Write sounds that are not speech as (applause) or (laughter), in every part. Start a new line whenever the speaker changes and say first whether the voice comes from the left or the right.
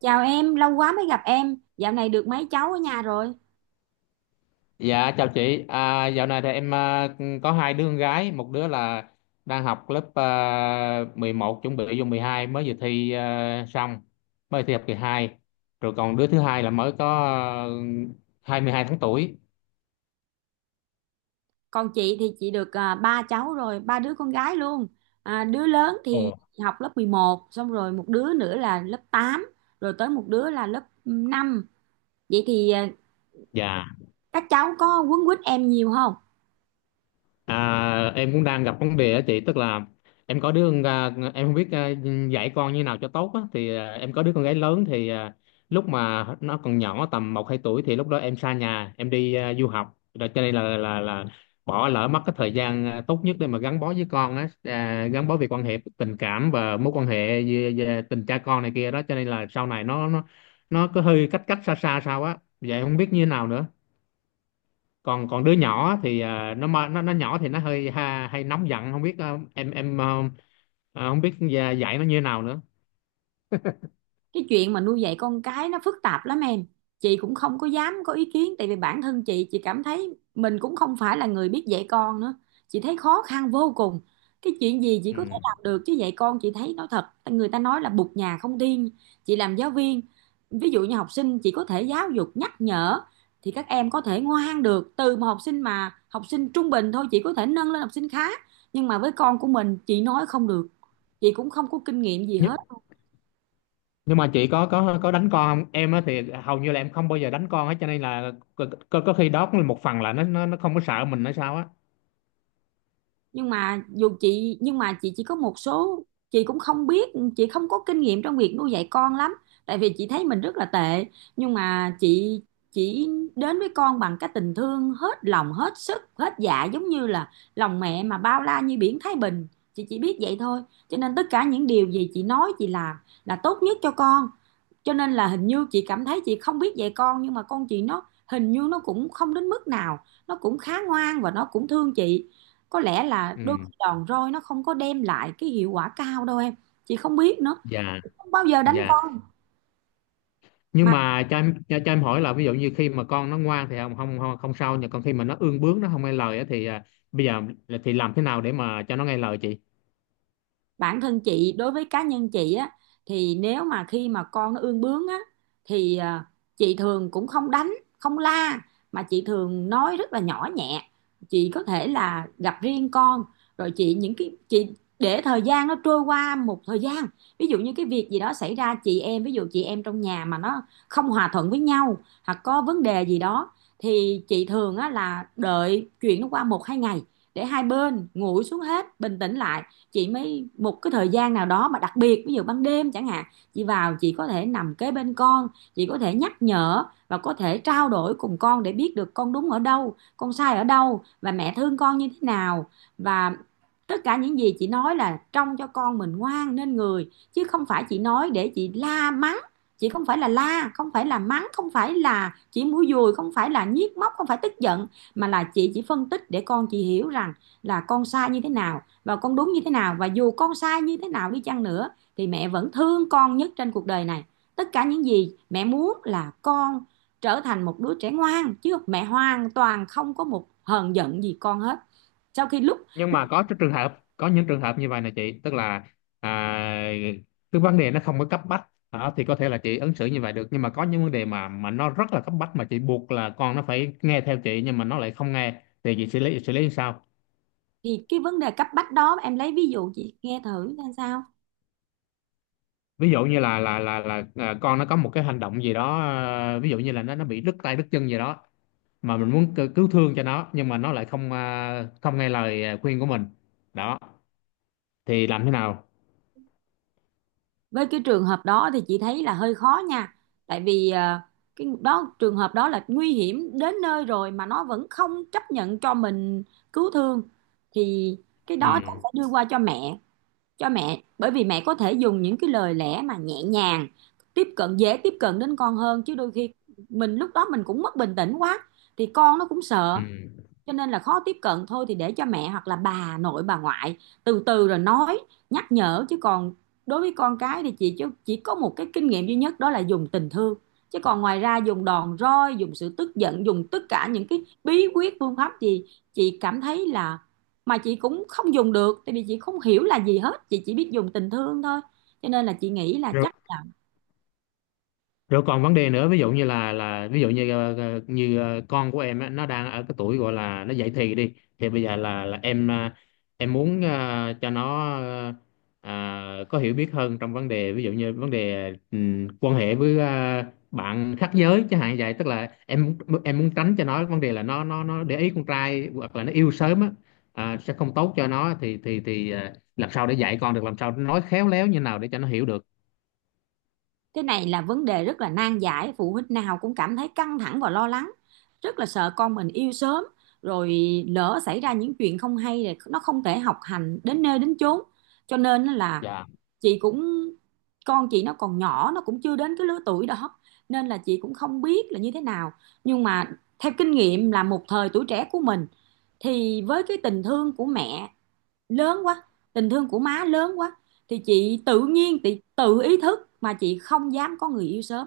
right: Chào em, lâu quá mới gặp em. Dạo này được mấy cháu ở nhà rồi?
left: Dạ chào chị, dạo này thì em có hai đứa con gái, một đứa là đang học lớp 11, chuẩn bị vô 12, mới vừa thi xong, mới thi học kỳ hai. Rồi còn đứa thứ hai là mới có 22 tháng tuổi.
right: Còn chị thì chị được ba cháu rồi, ba đứa con gái luôn. Đứa lớn thì
left: Ồ.
right: học lớp 11, xong rồi một đứa nữa là lớp 8, rồi tới một đứa là lớp 5. Vậy thì
left: Dạ.
right: các cháu có quấn quýt em nhiều không?
left: Em cũng đang gặp vấn đề á chị, tức là em có đứa con ra- em không biết dạy con như nào cho tốt á, thì em có đứa con gái lớn thì lúc mà nó còn nhỏ tầm một hai tuổi, thì lúc đó em xa nhà, em đi du học rồi, cho nên là bỏ lỡ mất cái thời gian tốt nhất để mà gắn bó với con á, gắn bó về quan hệ tình cảm và mối quan hệ về tình cha con này kia đó. Cho nên là sau này nó cứ hơi cách cách xa xa sao á, vậy không biết như thế nào nữa. Còn còn đứa nhỏ thì nó nhỏ thì nó hơi hay nóng giận, không biết em không biết dạy dạy nó như thế nào nữa.
right: Cái chuyện mà nuôi dạy con cái nó phức tạp lắm em. Chị cũng không có dám có ý kiến, tại vì bản thân chị cảm thấy mình cũng không phải là người biết dạy con nữa. Chị thấy khó khăn vô cùng. Cái chuyện gì chị
left: Ừ.
right: có thể làm được chứ dạy con, chị thấy nói thật, người ta nói là bụt nhà không tiên. Chị làm giáo viên, ví dụ như học sinh chị có thể giáo dục nhắc nhở thì các em có thể ngoan được, từ một học sinh mà học sinh trung bình thôi chị có thể nâng lên học sinh khá, nhưng mà với con của mình chị nói không được. Chị cũng không có kinh nghiệm gì
left: nhưng,
right: hết.
left: nhưng mà chị có đánh con không em á? Thì hầu như là em không bao giờ đánh con hết, cho nên là có khi đó cũng là một phần là nó không có sợ mình hay sao á.
right: Nhưng mà chị chỉ có một số, chị cũng không biết, chị không có kinh nghiệm trong việc nuôi dạy con lắm, tại vì chị thấy mình rất là tệ. Nhưng mà chị chỉ đến với con bằng cái tình thương hết lòng hết sức hết dạ, giống như là lòng mẹ mà bao la như biển Thái Bình. Chị chỉ biết vậy thôi, cho nên tất cả những điều gì chị nói chị làm là tốt nhất cho con. Cho nên là hình như chị cảm thấy chị không biết dạy con, nhưng mà con chị nó hình như nó cũng không đến mức nào, nó cũng khá ngoan và nó cũng thương chị. Có lẽ là đôi
left: Ừ.
right: khi đòn roi nó không có đem lại cái hiệu quả cao đâu em, chị không biết nữa.
left: Dạ,
right: Không bao giờ đánh
left: dạ.
right: con
left: Nhưng
right: mà.
left: mà cho em hỏi là ví dụ như khi mà con nó ngoan thì không sao, nhưng còn khi mà nó ương bướng, nó không nghe lời á thì bây giờ thì làm thế nào để mà cho nó nghe lời chị?
right: Bản thân chị, đối với cá nhân chị á, thì nếu mà khi mà con nó ương bướng á thì chị thường cũng không đánh, không la, mà chị thường nói rất là nhỏ nhẹ. Chị có thể là gặp riêng con, rồi chị những cái chị để thời gian nó trôi qua một thời gian. Ví dụ như cái việc gì đó xảy ra, chị em trong nhà mà nó không hòa thuận với nhau, hoặc có vấn đề gì đó, thì chị thường á là đợi chuyện nó qua một hai ngày, để hai bên nguội xuống hết, bình tĩnh lại, chị mới một cái thời gian nào đó mà đặc biệt ví dụ ban đêm chẳng hạn, chị vào chị có thể nằm kế bên con, chị có thể nhắc nhở và có thể trao đổi cùng con để biết được con đúng ở đâu, con sai ở đâu, và mẹ thương con như thế nào. Và tất cả những gì chị nói là trong cho con mình ngoan nên người, chứ không phải chị nói để chị la mắng. Chị không phải là la, không phải là mắng, không phải là chỉ mũi dùi, không phải là nhiếc móc, không phải tức giận, mà là chị chỉ phân tích để con chị hiểu rằng là con sai như thế nào và con đúng như thế nào, và dù con sai như thế nào đi chăng nữa thì mẹ vẫn thương con nhất trên cuộc đời này. Tất cả những gì mẹ muốn là con trở thành một đứa trẻ ngoan, chứ mẹ hoàn toàn không có một hờn giận gì con hết. Sau khi lúc
left: Nhưng mà có những trường hợp như vậy này chị, tức là à, cái vấn đề nó không có cấp bách đó thì có thể là chị ứng xử như vậy được, nhưng mà có những vấn đề mà nó rất là cấp bách mà chị buộc là con nó phải nghe theo chị, nhưng mà nó lại không nghe thì chị xử lý như sao?
right: thì cái vấn đề cấp bách đó em lấy ví dụ chị nghe thử xem sao.
left: Ví dụ như là con nó có một cái hành động gì đó, ví dụ như là nó bị đứt tay đứt chân gì đó, mà mình muốn cứu cứu thương cho nó, nhưng mà nó lại không nghe lời khuyên của mình. Đó, thì làm thế nào?
right: Với cái trường hợp đó thì chị thấy là hơi khó nha, tại vì cái đó trường hợp đó là nguy hiểm đến nơi rồi mà nó vẫn không chấp nhận cho mình cứu thương, thì cái
left: Ừ.
right: đó chắc phải đưa qua cho mẹ, bởi vì mẹ có thể dùng những cái lời lẽ mà nhẹ nhàng tiếp cận dễ tiếp cận đến con hơn, chứ đôi khi mình lúc đó mình cũng mất bình tĩnh quá thì con nó cũng
left: Ừ.
right: sợ, cho nên là khó tiếp cận. Thôi thì để cho mẹ hoặc là bà nội bà ngoại từ từ rồi nói nhắc nhở. Chứ còn đối với con cái thì chị chỉ có một cái kinh nghiệm duy nhất, đó là dùng tình thương. Chứ còn ngoài ra dùng đòn roi, dùng sự tức giận, dùng tất cả những cái bí quyết phương pháp gì, chị cảm thấy là, mà chị cũng không dùng được tại vì chị không hiểu là gì hết, chị chỉ biết dùng tình thương thôi. Cho nên là chị nghĩ là chắc là
left: Rồi còn vấn đề nữa, ví dụ như là ví dụ như ờ, ờ, như ờ, con của em á, nó đang ở cái tuổi gọi là nó dậy thì, đi thì bây giờ là em em muốn cho nó có hiểu biết hơn trong vấn đề, ví dụ như vấn đề quan hệ với bạn khác giới chẳng hạn, vậy tức là em muốn tránh cho nó vấn đề là nó để ý con trai hoặc là nó yêu sớm á, sẽ không tốt cho nó, thì làm sao để dạy con được, làm sao nói khéo léo như nào để cho nó hiểu được.
right: cái này là vấn đề rất là nan giải, phụ huynh nào cũng cảm thấy căng thẳng và lo lắng, rất là sợ con mình yêu sớm, rồi lỡ xảy ra những chuyện không hay, rồi nó không thể học hành đến nơi đến chốn. Cho nên là
left: Dạ.
right: chị cũng, con chị nó còn nhỏ, nó cũng chưa đến cái lứa tuổi đó, nên là chị cũng không biết là như thế nào. Nhưng mà theo kinh nghiệm là một thời tuổi trẻ của mình, thì với cái tình thương của mẹ lớn quá, tình thương của má lớn quá, thì chị tự nhiên chị tự ý thức mà chị không dám có người yêu sớm.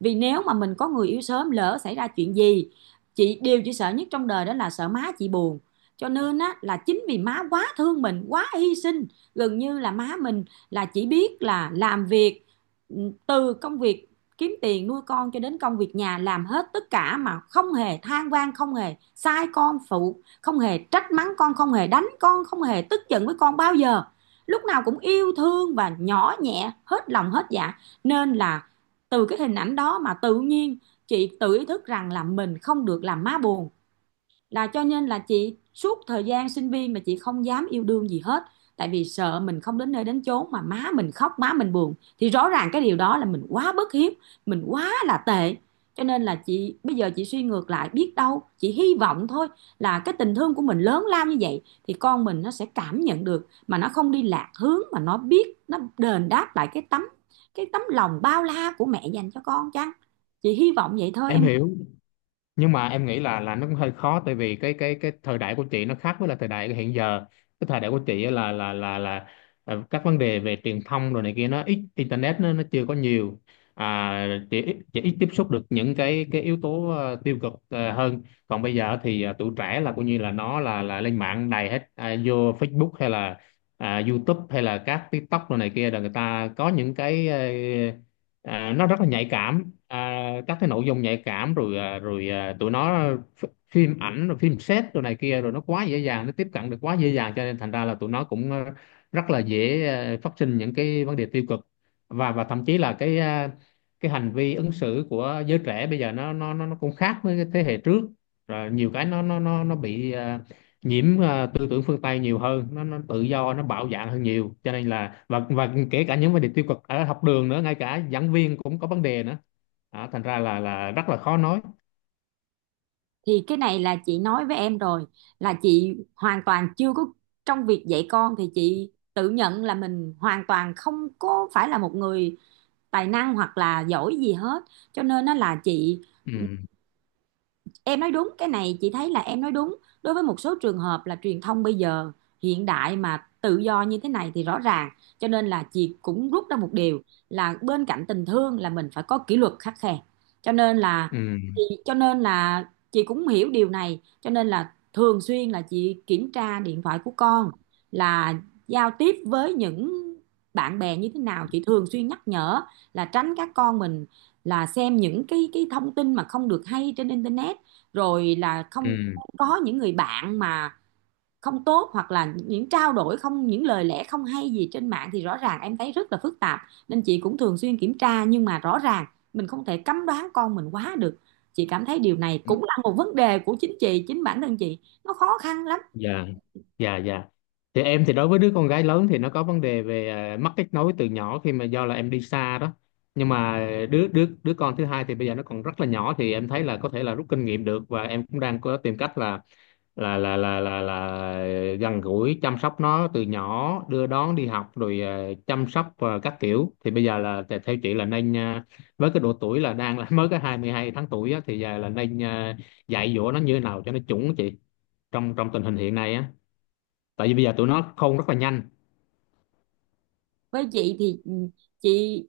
right: Vì nếu mà mình có người yêu sớm lỡ xảy ra chuyện gì, chị điều chị sợ nhất trong đời đó là sợ má chị buồn. Cho nên á là chính vì má quá thương mình, quá hy sinh, gần như là má mình là chỉ biết là làm việc. Ừ, từ công việc kiếm tiền nuôi con cho đến công việc nhà, làm hết tất cả mà không hề than van, không hề sai con phụ, không hề trách mắng con, không hề đánh con, không hề tức giận với con bao giờ, lúc nào cũng yêu thương và nhỏ nhẹ hết lòng hết dạ. Nên là từ cái hình ảnh đó mà tự nhiên chị tự ý thức rằng là mình không được làm má buồn. Là cho nên là chị suốt thời gian sinh viên mà chị không dám yêu đương gì hết, tại vì sợ mình không đến nơi đến chốn mà má mình khóc, má mình buồn, thì rõ ràng cái điều đó là mình quá bất hiếu, mình quá là tệ. Cho nên là chị bây giờ chị suy ngược lại, biết đâu chị hy vọng thôi, là cái tình thương của mình lớn lao như vậy thì con mình nó sẽ cảm nhận được, mà nó không đi lạc hướng, mà nó biết nó đền đáp lại cái tấm lòng bao la của mẹ dành cho con chăng. Chị hy vọng vậy thôi
left: Em
right: em.
left: hiểu. Nhưng mà em nghĩ là nó cũng hơi khó, tại vì cái thời đại của chị nó khác với là thời đại hiện giờ. Cái thời đại của chị á là các vấn đề về truyền thông rồi này kia, nó ít internet, nó chưa có nhiều. Chị ít tiếp xúc được những cái yếu tố tiêu cực hơn. Còn bây giờ thì tụi trẻ là coi như là nó là lên mạng đầy hết, vô Facebook hay là YouTube hay là các TikTok rồi này kia, là người ta có những cái nó rất là nhạy cảm, à, các cái nội dung nhạy cảm, tụi nó phim ảnh rồi phim set rồi này kia, rồi nó quá dễ dàng, nó tiếp cận được quá dễ dàng, cho nên thành ra là tụi nó cũng rất là dễ phát sinh những cái vấn đề tiêu cực. Và thậm chí là cái hành vi ứng xử của giới trẻ bây giờ nó cũng khác với cái thế hệ trước. Rồi nhiều cái nó bị nhiễm tư tưởng phương Tây nhiều hơn, nó tự do, nó bạo dạn hơn nhiều, cho nên là và kể cả những vấn đề tiêu cực ở học đường nữa, ngay cả giảng viên cũng có vấn đề nữa. Đó, thành ra là rất là khó nói.
right: Thì cái này là chị nói với em rồi, là chị hoàn toàn chưa có, trong việc dạy con thì chị tự nhận là mình hoàn toàn không có phải là một người tài năng hoặc là giỏi gì hết. Cho nên nó là chị,
left: Ừ,
right: em nói đúng, cái này chị thấy là em nói đúng, đối với một số trường hợp là truyền thông bây giờ hiện đại mà tự do như thế này thì rõ ràng. Cho nên là chị cũng rút ra một điều là bên cạnh tình thương là mình phải có kỷ luật khắt khe. cho nên là
left: ừ,
right: chị cho nên là chị cũng hiểu điều này, cho nên là thường xuyên là chị kiểm tra điện thoại của con, là giao tiếp với những bạn bè như thế nào. Chị thường xuyên nhắc nhở là tránh các con mình là xem những cái thông tin mà không được hay trên internet, rồi là không
left: ừ.
right: có những người bạn mà không tốt, hoặc là những trao đổi không, những lời lẽ không hay gì trên mạng, thì rõ ràng em thấy rất là phức tạp. Nên chị cũng thường xuyên kiểm tra, nhưng mà rõ ràng mình không thể cấm đoán con mình quá được. Chị cảm thấy điều này cũng là một vấn đề của chính chị, chính bản thân chị, nó khó khăn lắm.
left: Dạ, dạ, dạ. Thì em thì đối với đứa con gái lớn thì nó có vấn đề về mất kết nối từ nhỏ, khi mà do là em đi xa đó. Nhưng mà đứa đứa đứa con thứ hai thì bây giờ nó còn rất là nhỏ, thì em thấy là có thể là rút kinh nghiệm được, và em cũng đang có tìm cách là gần gũi chăm sóc nó từ nhỏ, đưa đón đi học, rồi chăm sóc các kiểu. Thì bây giờ là theo chị là nên với cái độ tuổi là đang là (laughs) mới có 22 tháng tuổi á, thì giờ là nên dạy dỗ nó như thế nào cho nó chuẩn á chị, trong trong tình hình hiện nay á, tại vì bây giờ tụi nó khôn rất là nhanh.
right: Với chị thì ừ, chị,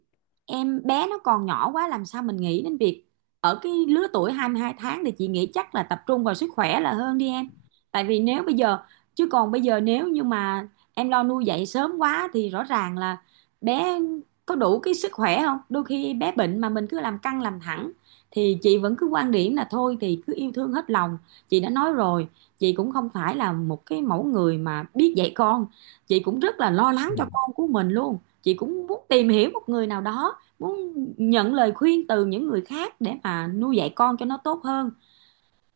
right: em bé nó còn nhỏ quá làm sao mình nghĩ đến việc, ở cái lứa tuổi 22 tháng thì chị nghĩ chắc là tập trung vào sức khỏe là hơn đi em. Tại vì nếu bây giờ, chứ còn bây giờ nếu như mà em lo nuôi dạy sớm quá thì rõ ràng là bé có đủ cái sức khỏe không, đôi khi bé bệnh mà mình cứ làm căng làm thẳng, thì chị vẫn cứ quan điểm là thôi thì cứ Yêu thương hết lòng. Chị đã nói rồi, chị cũng không phải là một cái mẫu người mà biết dạy con. Chị cũng rất là lo lắng
left: Ừ.
right: cho con của mình luôn, chị cũng muốn tìm hiểu một người nào đó, muốn nhận lời khuyên từ những người khác để mà nuôi dạy con cho nó tốt hơn.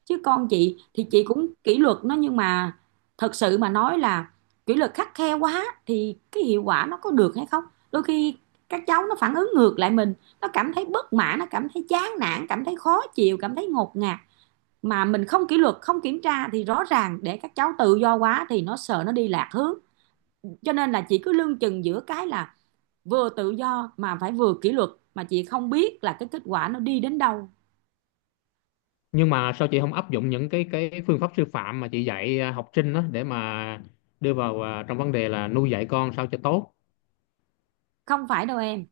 right: Chứ con chị thì chị cũng kỷ luật nó, nhưng mà thật sự mà nói là kỷ luật khắt khe quá thì cái hiệu quả nó có được hay không. Đôi khi các cháu nó phản ứng ngược lại mình, nó cảm thấy bất mãn, nó cảm thấy chán nản, cảm thấy khó chịu, cảm thấy ngột ngạt. Mà mình không kỷ luật, không kiểm tra thì rõ ràng để các cháu tự do quá thì nó sợ nó đi lạc hướng. Cho nên là chị cứ lưng chừng giữa cái là vừa tự do mà phải vừa kỷ luật, mà chị không biết là cái kết quả nó đi đến đâu.
left: Nhưng mà sao chị không áp dụng những cái phương pháp sư phạm mà chị dạy học sinh đó, để mà đưa vào trong vấn đề là nuôi dạy con sao cho tốt?
right: Không phải đâu em,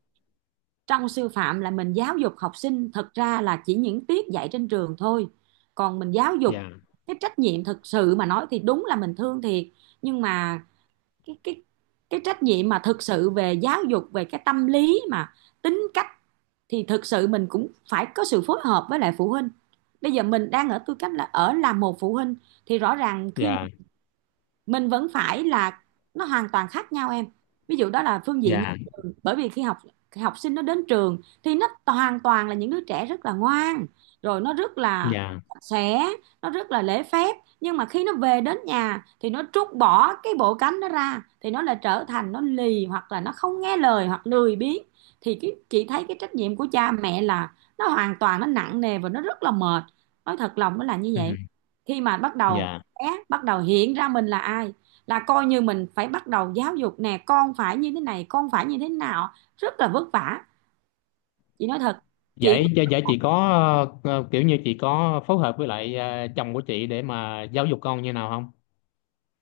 right: trong sư phạm là mình giáo dục học sinh, thật ra là chỉ những tiết dạy trên trường thôi. Còn mình giáo
left: Dạ,
right: dục cái trách nhiệm thực sự mà nói thì đúng là mình thương thiệt, nhưng mà cái cái cái trách nhiệm mà thực sự về giáo dục, về cái tâm lý mà tính cách thì thực sự mình cũng phải có sự phối hợp với lại phụ huynh. Bây giờ mình đang ở tư cách là ở làm một phụ huynh thì rõ ràng khi
left: dạ,
right: mình vẫn phải là, nó hoàn toàn khác nhau em. Ví dụ đó là phương diện nhà
left: dạ,
right: trường, bởi vì khi học, học sinh nó đến trường thì nó hoàn toàn là những đứa trẻ rất là ngoan, rồi nó rất là
left: dạ.
right: sạch sẽ, nó rất là lễ phép. Nhưng mà khi nó về đến nhà thì nó trút bỏ cái bộ cánh nó ra thì nó lại trở thành nó lì, hoặc là nó không nghe lời, hoặc lười biếng. Thì cái, chị thấy cái trách nhiệm của cha mẹ là nó hoàn toàn nó nặng nề và nó rất là mệt, nói thật lòng nó là như
left: Ừ,
right: vậy. Khi mà bắt đầu
left: dạ.
right: bé bắt đầu hiện ra mình là ai là coi như mình phải bắt đầu giáo dục, nè con phải như thế này, con phải như thế nào. Rất là vất vả, chị nói thật. chị
left: Vậy vậy vậy chị có kiểu như chị có phối hợp với lại chồng của chị để mà giáo dục con như nào không?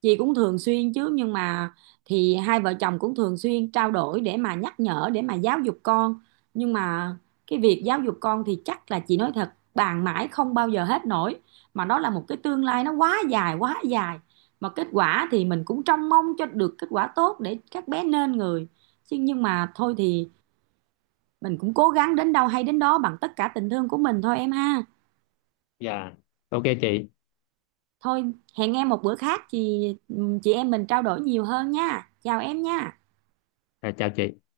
right: chị cũng thường xuyên chứ, nhưng mà thì hai vợ chồng cũng thường xuyên trao đổi để mà nhắc nhở, để mà giáo dục con. Nhưng mà cái việc giáo dục con thì chắc là chị nói thật, bàn mãi không bao giờ hết nổi, mà nó là một cái tương lai nó quá dài quá dài. Mà kết quả thì mình cũng trông mong cho được kết quả tốt để các bé nên người. Chứ nhưng mà thôi thì mình cũng cố gắng đến đâu hay đến đó, bằng tất cả tình thương của mình thôi em ha.
left: Dạ. Ok chị.
right: Thôi, hẹn em một bữa khác. Chị em mình trao đổi nhiều hơn nha, chào em nha.
left: Rồi, chào chị.